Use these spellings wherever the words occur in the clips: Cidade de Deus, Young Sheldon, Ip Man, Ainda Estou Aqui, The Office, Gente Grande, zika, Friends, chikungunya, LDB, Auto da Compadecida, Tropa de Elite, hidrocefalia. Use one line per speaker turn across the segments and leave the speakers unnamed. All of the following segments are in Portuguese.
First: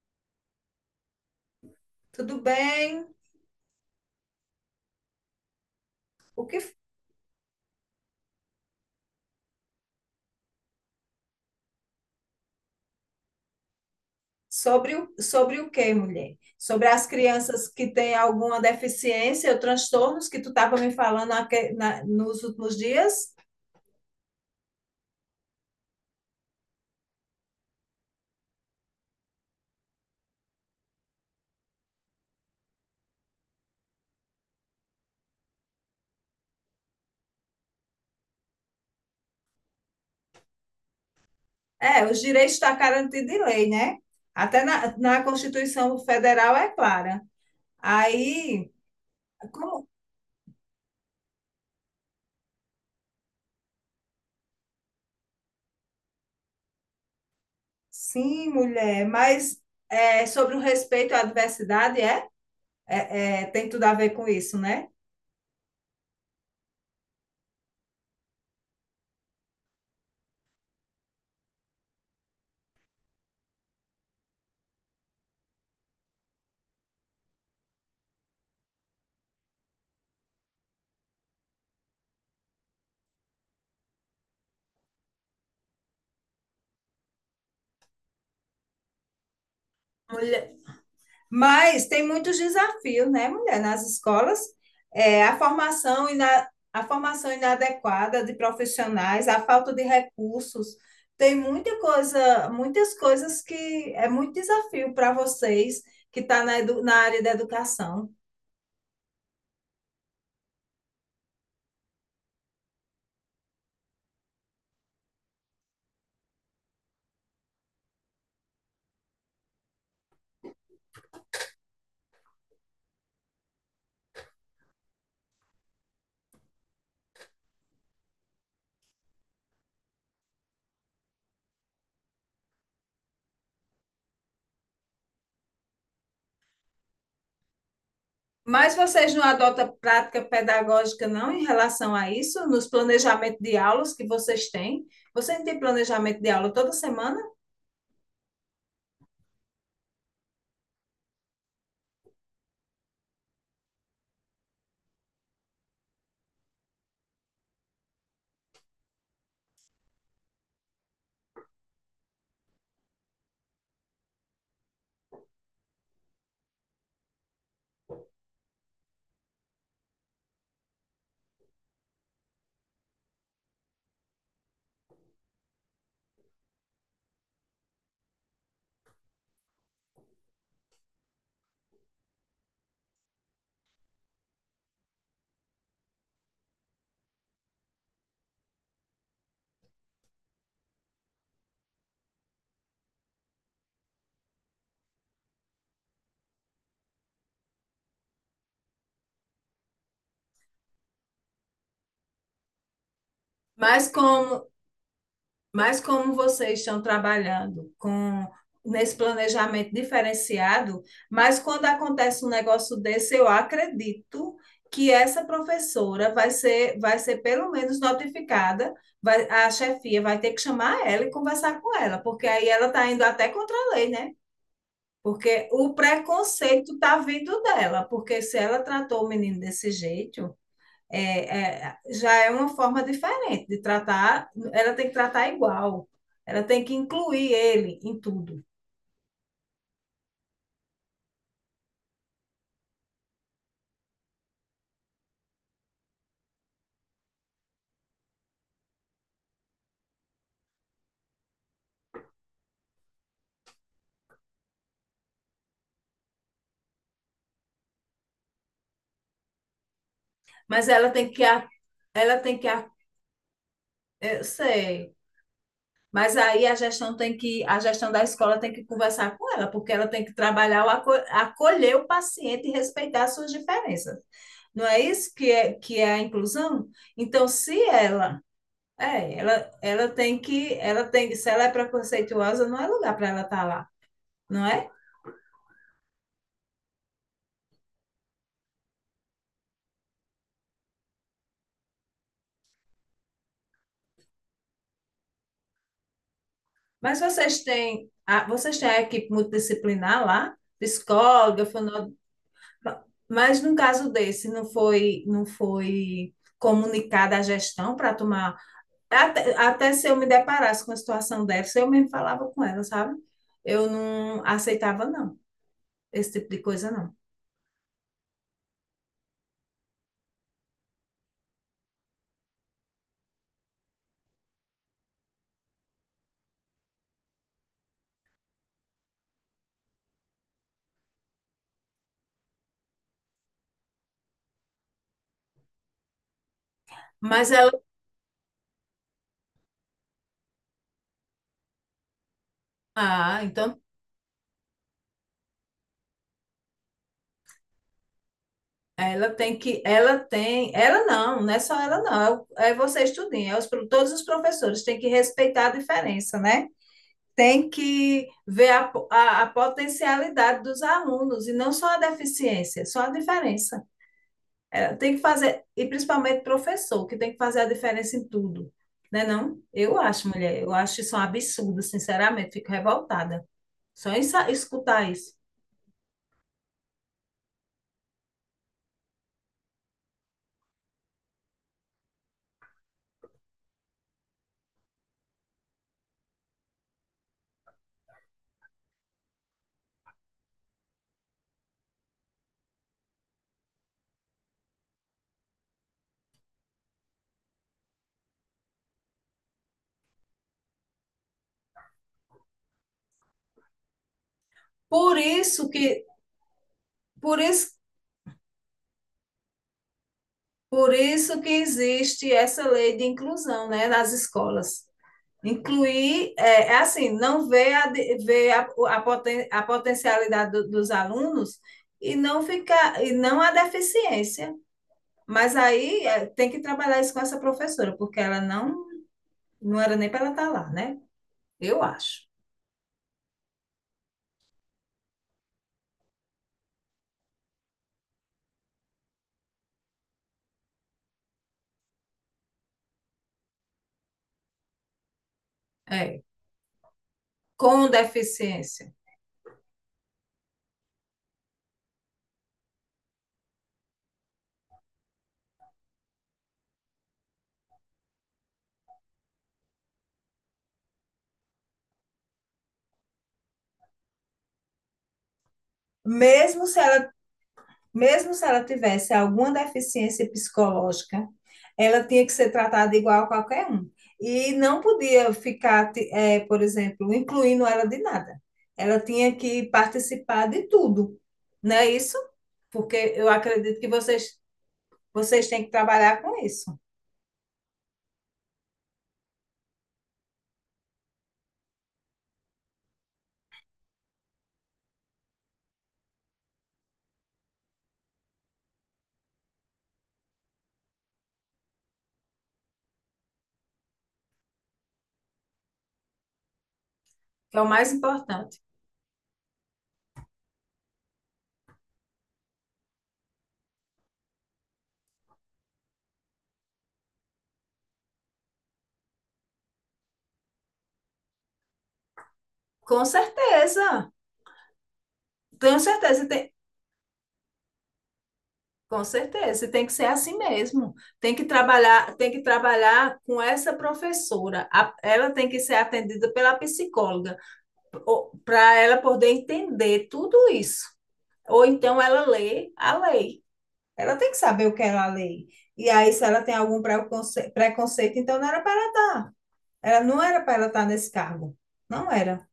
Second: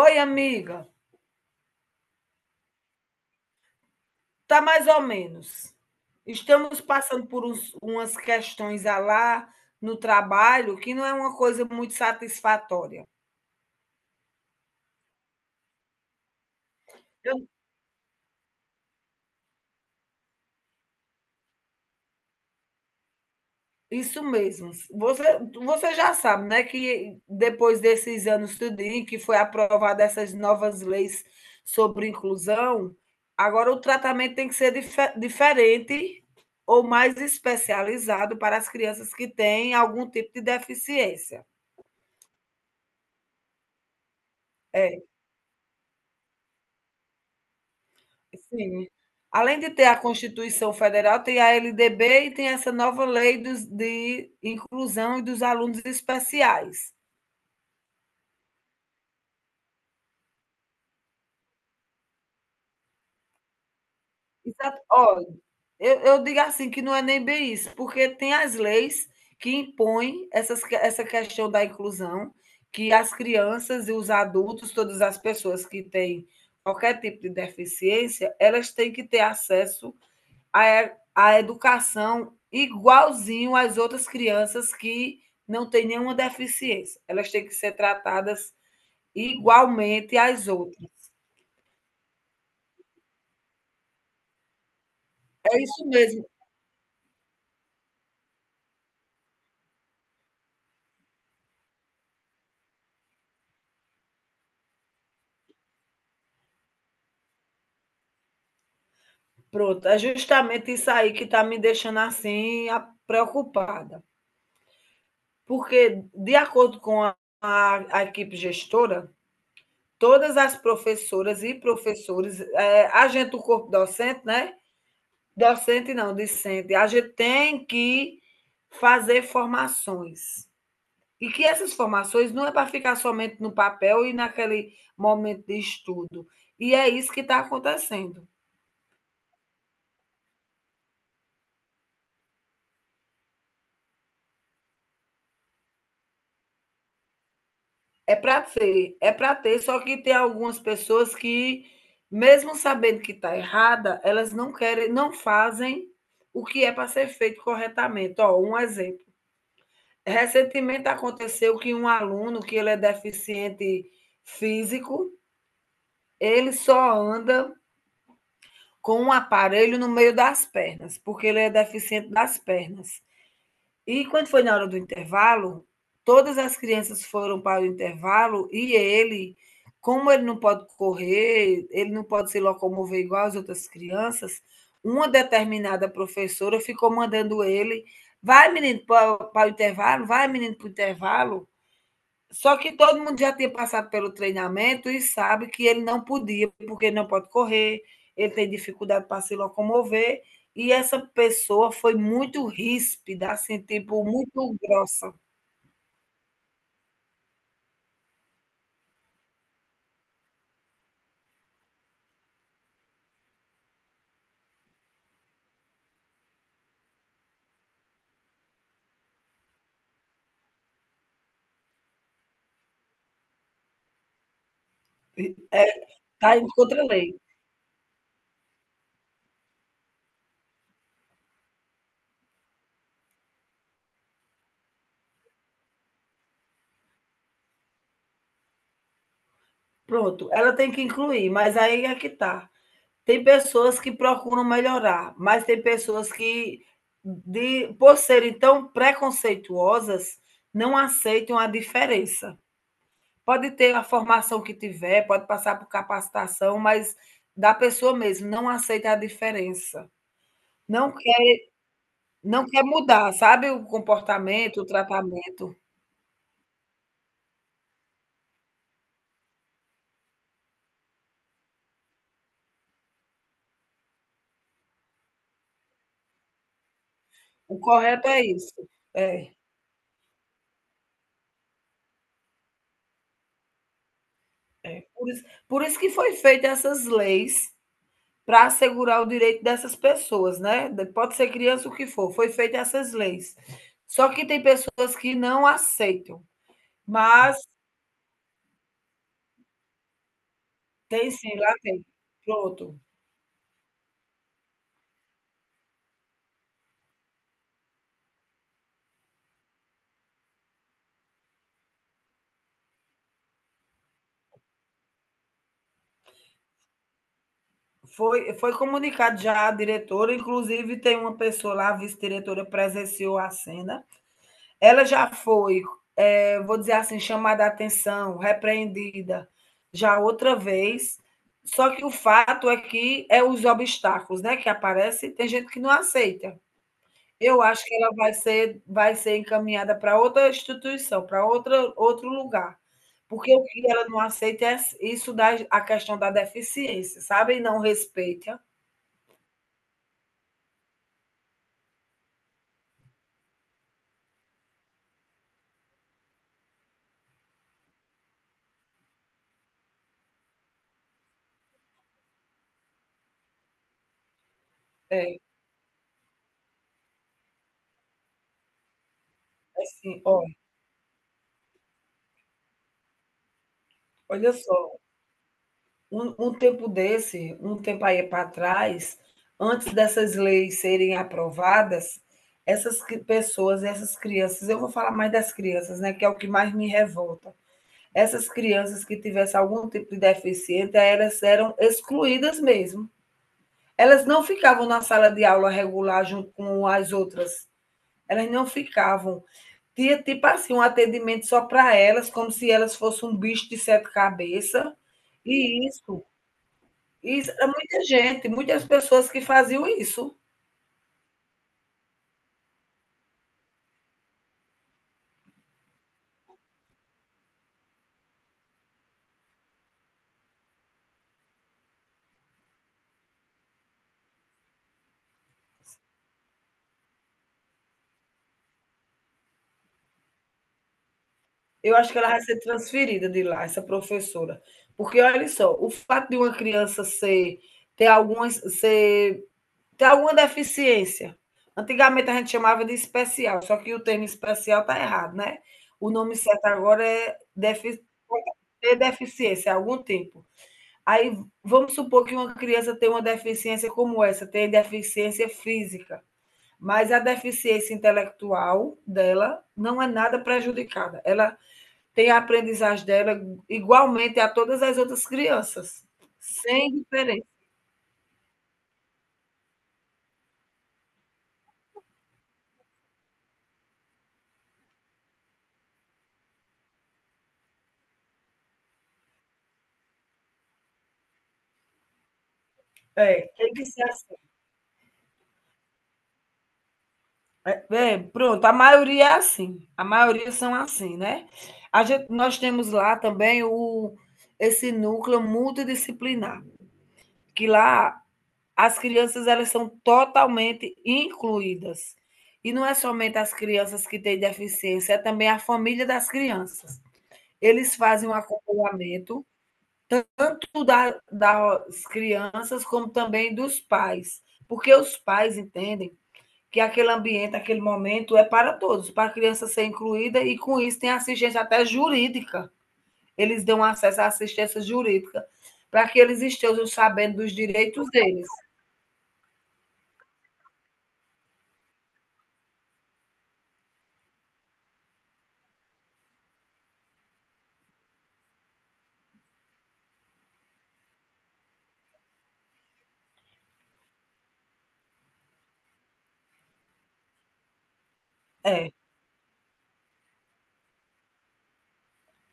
Oi, amiga.
Tudo bem?
Tá mais ou menos.
O que
Estamos passando por umas questões a lá no trabalho que não é uma coisa muito satisfatória.
sobre o, sobre o quê, mulher? Sobre as
Eu-
crianças que têm alguma deficiência ou transtornos que tu estava me falando nos últimos dias?
isso mesmo. Você já sabe, né, que depois desses anos tudinho que foi aprovada essas novas leis sobre inclusão, agora o tratamento tem que ser diferente ou mais especializado para as crianças que têm algum tipo de deficiência.
É, os direitos estão garantidos em lei, né? Até na,
É,
na Constituição Federal é clara. Aí,
sim. Além de ter
como?
a Constituição Federal, tem a LDB e tem essa nova lei dos de inclusão e dos alunos especiais.
Sim, mulher, mas é, sobre o respeito à diversidade, é? É, é, tem tudo a ver com isso,
Exato.
né?
Olha, eu digo assim, que não é nem bem isso, porque tem as leis que impõem essa questão da inclusão, que as crianças e os adultos, todas as pessoas que têm qualquer tipo de deficiência, elas têm que ter acesso a, a educação igualzinho às outras crianças que não têm nenhuma deficiência. Elas têm que ser tratadas igualmente às
Mulher,
outras.
mas tem muitos desafios, né, mulher? Nas escolas, é, a
É isso
formação e
mesmo.
a formação inadequada de profissionais, a falta de recursos, tem muita coisa, muitas coisas que é muito desafio para vocês que estão tá na área da educação.
Pronto, é justamente isso aí que está me deixando assim preocupada. Porque, de acordo com a equipe gestora, todas as professoras e professores, a gente, o corpo docente, né? Docente não, discente, a gente tem que fazer formações. E que essas formações não é para ficar somente no papel e naquele momento de estudo. E é isso que está acontecendo.
Mas vocês não adotam prática pedagógica, não, em relação a isso, nos planejamentos de aulas que vocês têm? Vocês têm planejamento de aula toda semana?
É para ter, só que tem algumas pessoas que, mesmo sabendo que está errada, elas não querem, não fazem o que é para ser feito corretamente. Ó, um exemplo. Recentemente aconteceu que um aluno que ele é deficiente físico, ele só anda com um aparelho no meio das pernas, porque ele é deficiente das pernas. E quando foi na hora do intervalo, todas as crianças foram para o intervalo e ele, como ele não pode correr, ele não pode se locomover igual as outras crianças, uma determinada professora ficou mandando ele, vai menino para o intervalo, vai menino para o intervalo, só que todo mundo já tinha passado pelo treinamento e sabe que ele não podia, porque ele não pode correr, ele tem dificuldade para se locomover. E essa pessoa foi muito ríspida, assim,
Mas
tipo,
como
muito grossa.
Mas como vocês estão trabalhando com nesse planejamento diferenciado, mas quando acontece um negócio desse, eu acredito que essa professora vai ser pelo menos notificada, vai, a chefia vai ter que chamar ela e conversar com ela, porque aí ela está indo até contra a lei, né? Porque
Está
o
tá indo
preconceito
contra a
está
lei.
vindo dela, porque se ela tratou o menino desse jeito, é, é, já é uma forma diferente de tratar, ela tem que tratar igual, ela tem que incluir ele em tudo,
Pronto, ela tem que incluir, mas aí é que tá. Tem pessoas que procuram melhorar, mas tem pessoas que, por serem tão preconceituosas, não aceitam a diferença. Pode ter a formação que tiver, pode passar por capacitação, mas da pessoa mesmo, não aceita a diferença.
mas ela
Não
tem que,
quer
ela tem
não
que,
quer mudar, sabe, o
eu
comportamento, o
sei,
tratamento.
mas aí a gestão tem que, a gestão da escola tem que conversar com ela, porque ela tem que trabalhar, o acolher o paciente e respeitar as suas diferenças. Não é isso que é a inclusão? Então,
O
se
correto
ela
é isso.
é,
É,
ela tem que, ela tem, se ela é preconceituosa, não é lugar para ela estar lá, não é?
é. Por isso que foi feita essas leis para assegurar o direito dessas pessoas, né, de pode ser criança, o que for, foi feita essas leis. Só que tem pessoas que não aceitam,
Mas
mas
vocês têm a equipe multidisciplinar lá,
tem sim,
psicóloga,
lá tem.
fono...
Pronto.
Mas no caso desse não foi comunicada a gestão para tomar, até, até se eu me deparasse com a situação dessa, eu mesmo falava com ela, sabe? Eu não aceitava não esse tipo de coisa não.
Foi comunicado já à diretora, inclusive tem uma pessoa lá, a vice-diretora, presenciou a cena. Ela já foi, é, vou dizer assim, chamada a atenção, repreendida já outra vez. Só que o fato é que é os obstáculos né, que aparecem, tem gente que não aceita.
Mas
Eu
ela,
acho que vai ser encaminhada para outra instituição, para outra, outro lugar.
ah,
Porque o
então
que ela não aceita é isso da a questão da deficiência, sabe? E não respeita.
ela tem que, ela tem, ela não, não é só ela não, é, é você estudinho, é os, todos os professores têm que respeitar a diferença, né? Tem que ver a, a potencialidade dos alunos e não só a deficiência, só a diferença. Ela tem que
É.
fazer, e principalmente o professor, que tem que fazer a diferença em tudo, né não? Eu
Assim,
acho,
ó,
mulher, eu acho isso um absurdo, sinceramente, fico revoltada só em
olha só,
escutar isso.
um tempo desse, um tempo aí para trás, antes dessas leis serem aprovadas, essas cri pessoas, essas crianças eu vou falar mais das crianças, né, que é o que mais me revolta. Essas crianças que tivessem algum tipo de deficiência, elas eram excluídas mesmo. Elas não ficavam na sala de aula regular junto com as outras, elas não ficavam. Tinha tipo assim, um atendimento só para elas, como se elas fossem um bicho de sete cabeças.
Por isso
E
que,
isso,
por
isso era
isso
muita gente, muitas pessoas que faziam isso.
por isso que existe essa lei de inclusão, né, nas escolas. Incluir, é, é assim, não ver, a, ver a, a potencialidade do, dos alunos e não ficar, e não a deficiência. Mas aí é, tem que trabalhar isso com essa professora, porque ela não, não era nem para ela estar lá, né? Eu
Eu acho que
acho.
ela vai ser transferida de lá, essa professora. Porque olha só, o fato de uma criança ser ter alguma deficiência. Antigamente a gente chamava de especial, só que o termo especial está errado, né? O
É,
nome certo agora é
com
defi
deficiência.
ter deficiência, algum tipo. Aí vamos supor que uma criança tem uma deficiência como essa, tem deficiência física, mas a deficiência intelectual dela não é nada prejudicada. Ela tem a aprendizagem dela igualmente a todas as outras crianças,
Mesmo se
sem
ela
diferença.
Mesmo se ela tivesse alguma deficiência psicológica, ela tinha que ser tratada igual a qualquer um. E não podia ficar, por exemplo, incluindo ela de nada. Ela tinha que participar de tudo, não é isso? Porque eu
É, tem
acredito
que
que
ser assim.
vocês, vocês têm que trabalhar com isso,
Pronto, a maioria é assim. A maioria são assim, né? Nós temos lá também esse núcleo multidisciplinar, que lá as crianças elas são totalmente incluídas. E não é somente as crianças que têm deficiência, é também a família das crianças.
que é o mais
Eles fazem um
importante.
acompanhamento tanto das crianças como também dos pais, porque os pais entendem que aquele ambiente, aquele momento é para todos, para a criança ser incluída e com isso tem assistência até jurídica.
Com
Eles dão
certeza,
acesso à assistência jurídica
tenho certeza.
para que eles estejam sabendo dos direitos deles.
Com certeza, e tem que ser assim mesmo. Tem que trabalhar com essa professora. A- ela tem que ser atendida pela psicóloga, para ela poder entender tudo isso. Ou então ela lê a lei. Ela tem que saber o que ela lê. E aí, se ela tem algum preconceito, então não era para ela,
É.
ela não era para ela estar nesse cargo. Não era.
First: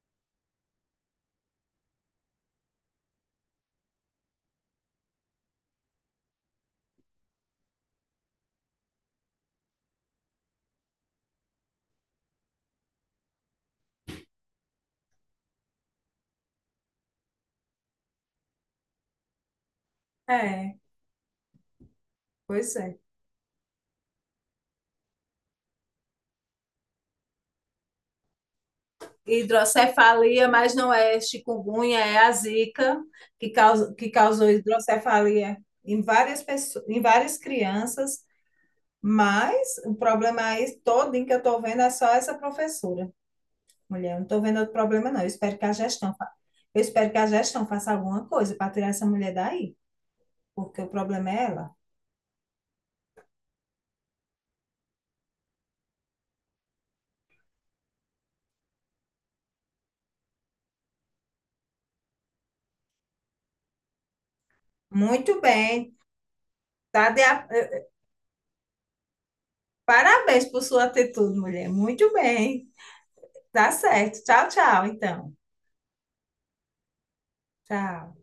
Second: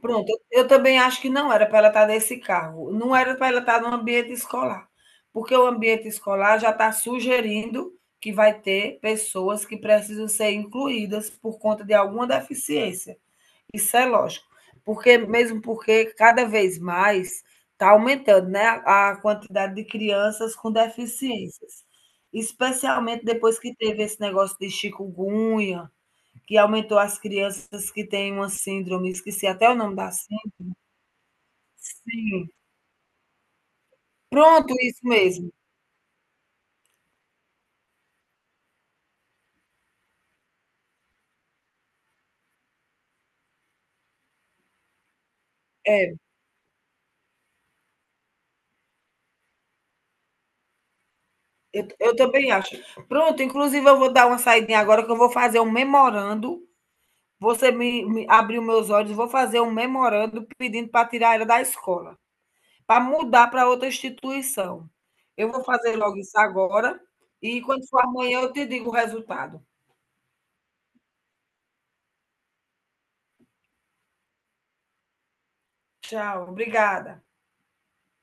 Pronto, eu também acho que não era para ela estar nesse cargo, não era para ela estar no ambiente escolar, porque o ambiente escolar já está sugerindo que vai ter pessoas que precisam ser incluídas por conta de alguma deficiência. Isso é lógico, porque mesmo porque cada vez mais está aumentando, né, a quantidade de crianças com
É,
deficiências,
pois é.
especialmente depois que teve esse negócio de chikungunya, que aumentou as crianças que têm uma síndrome, esqueci até o nome da
Hidrocefalia,
síndrome.
mas não é chikungunya, é a
Sim.
zika que causou
Pronto, isso mesmo.
hidrocefalia em várias pessoas, em várias crianças, mas o problema aí todo em que eu estou vendo é só essa professora. Mulher, eu não estou vendo outro problema, não. Eu espero que a
É,
gestão, eu espero que a gestão faça alguma coisa para tirar essa mulher daí, porque o problema é ela.
eu também acho. Pronto, inclusive eu vou dar uma saidinha agora que eu vou fazer um memorando. Você me abriu meus olhos, vou fazer um memorando pedindo para tirar ela da escola, para mudar para outra instituição.
Muito
Eu vou fazer
bem.
logo isso agora
Tá
e quando for amanhã eu te digo o resultado.
Parabéns por sua atitude, mulher. Muito bem. Tá certo. Tchau, tchau, então.
Tchau, obrigada.
Tchau.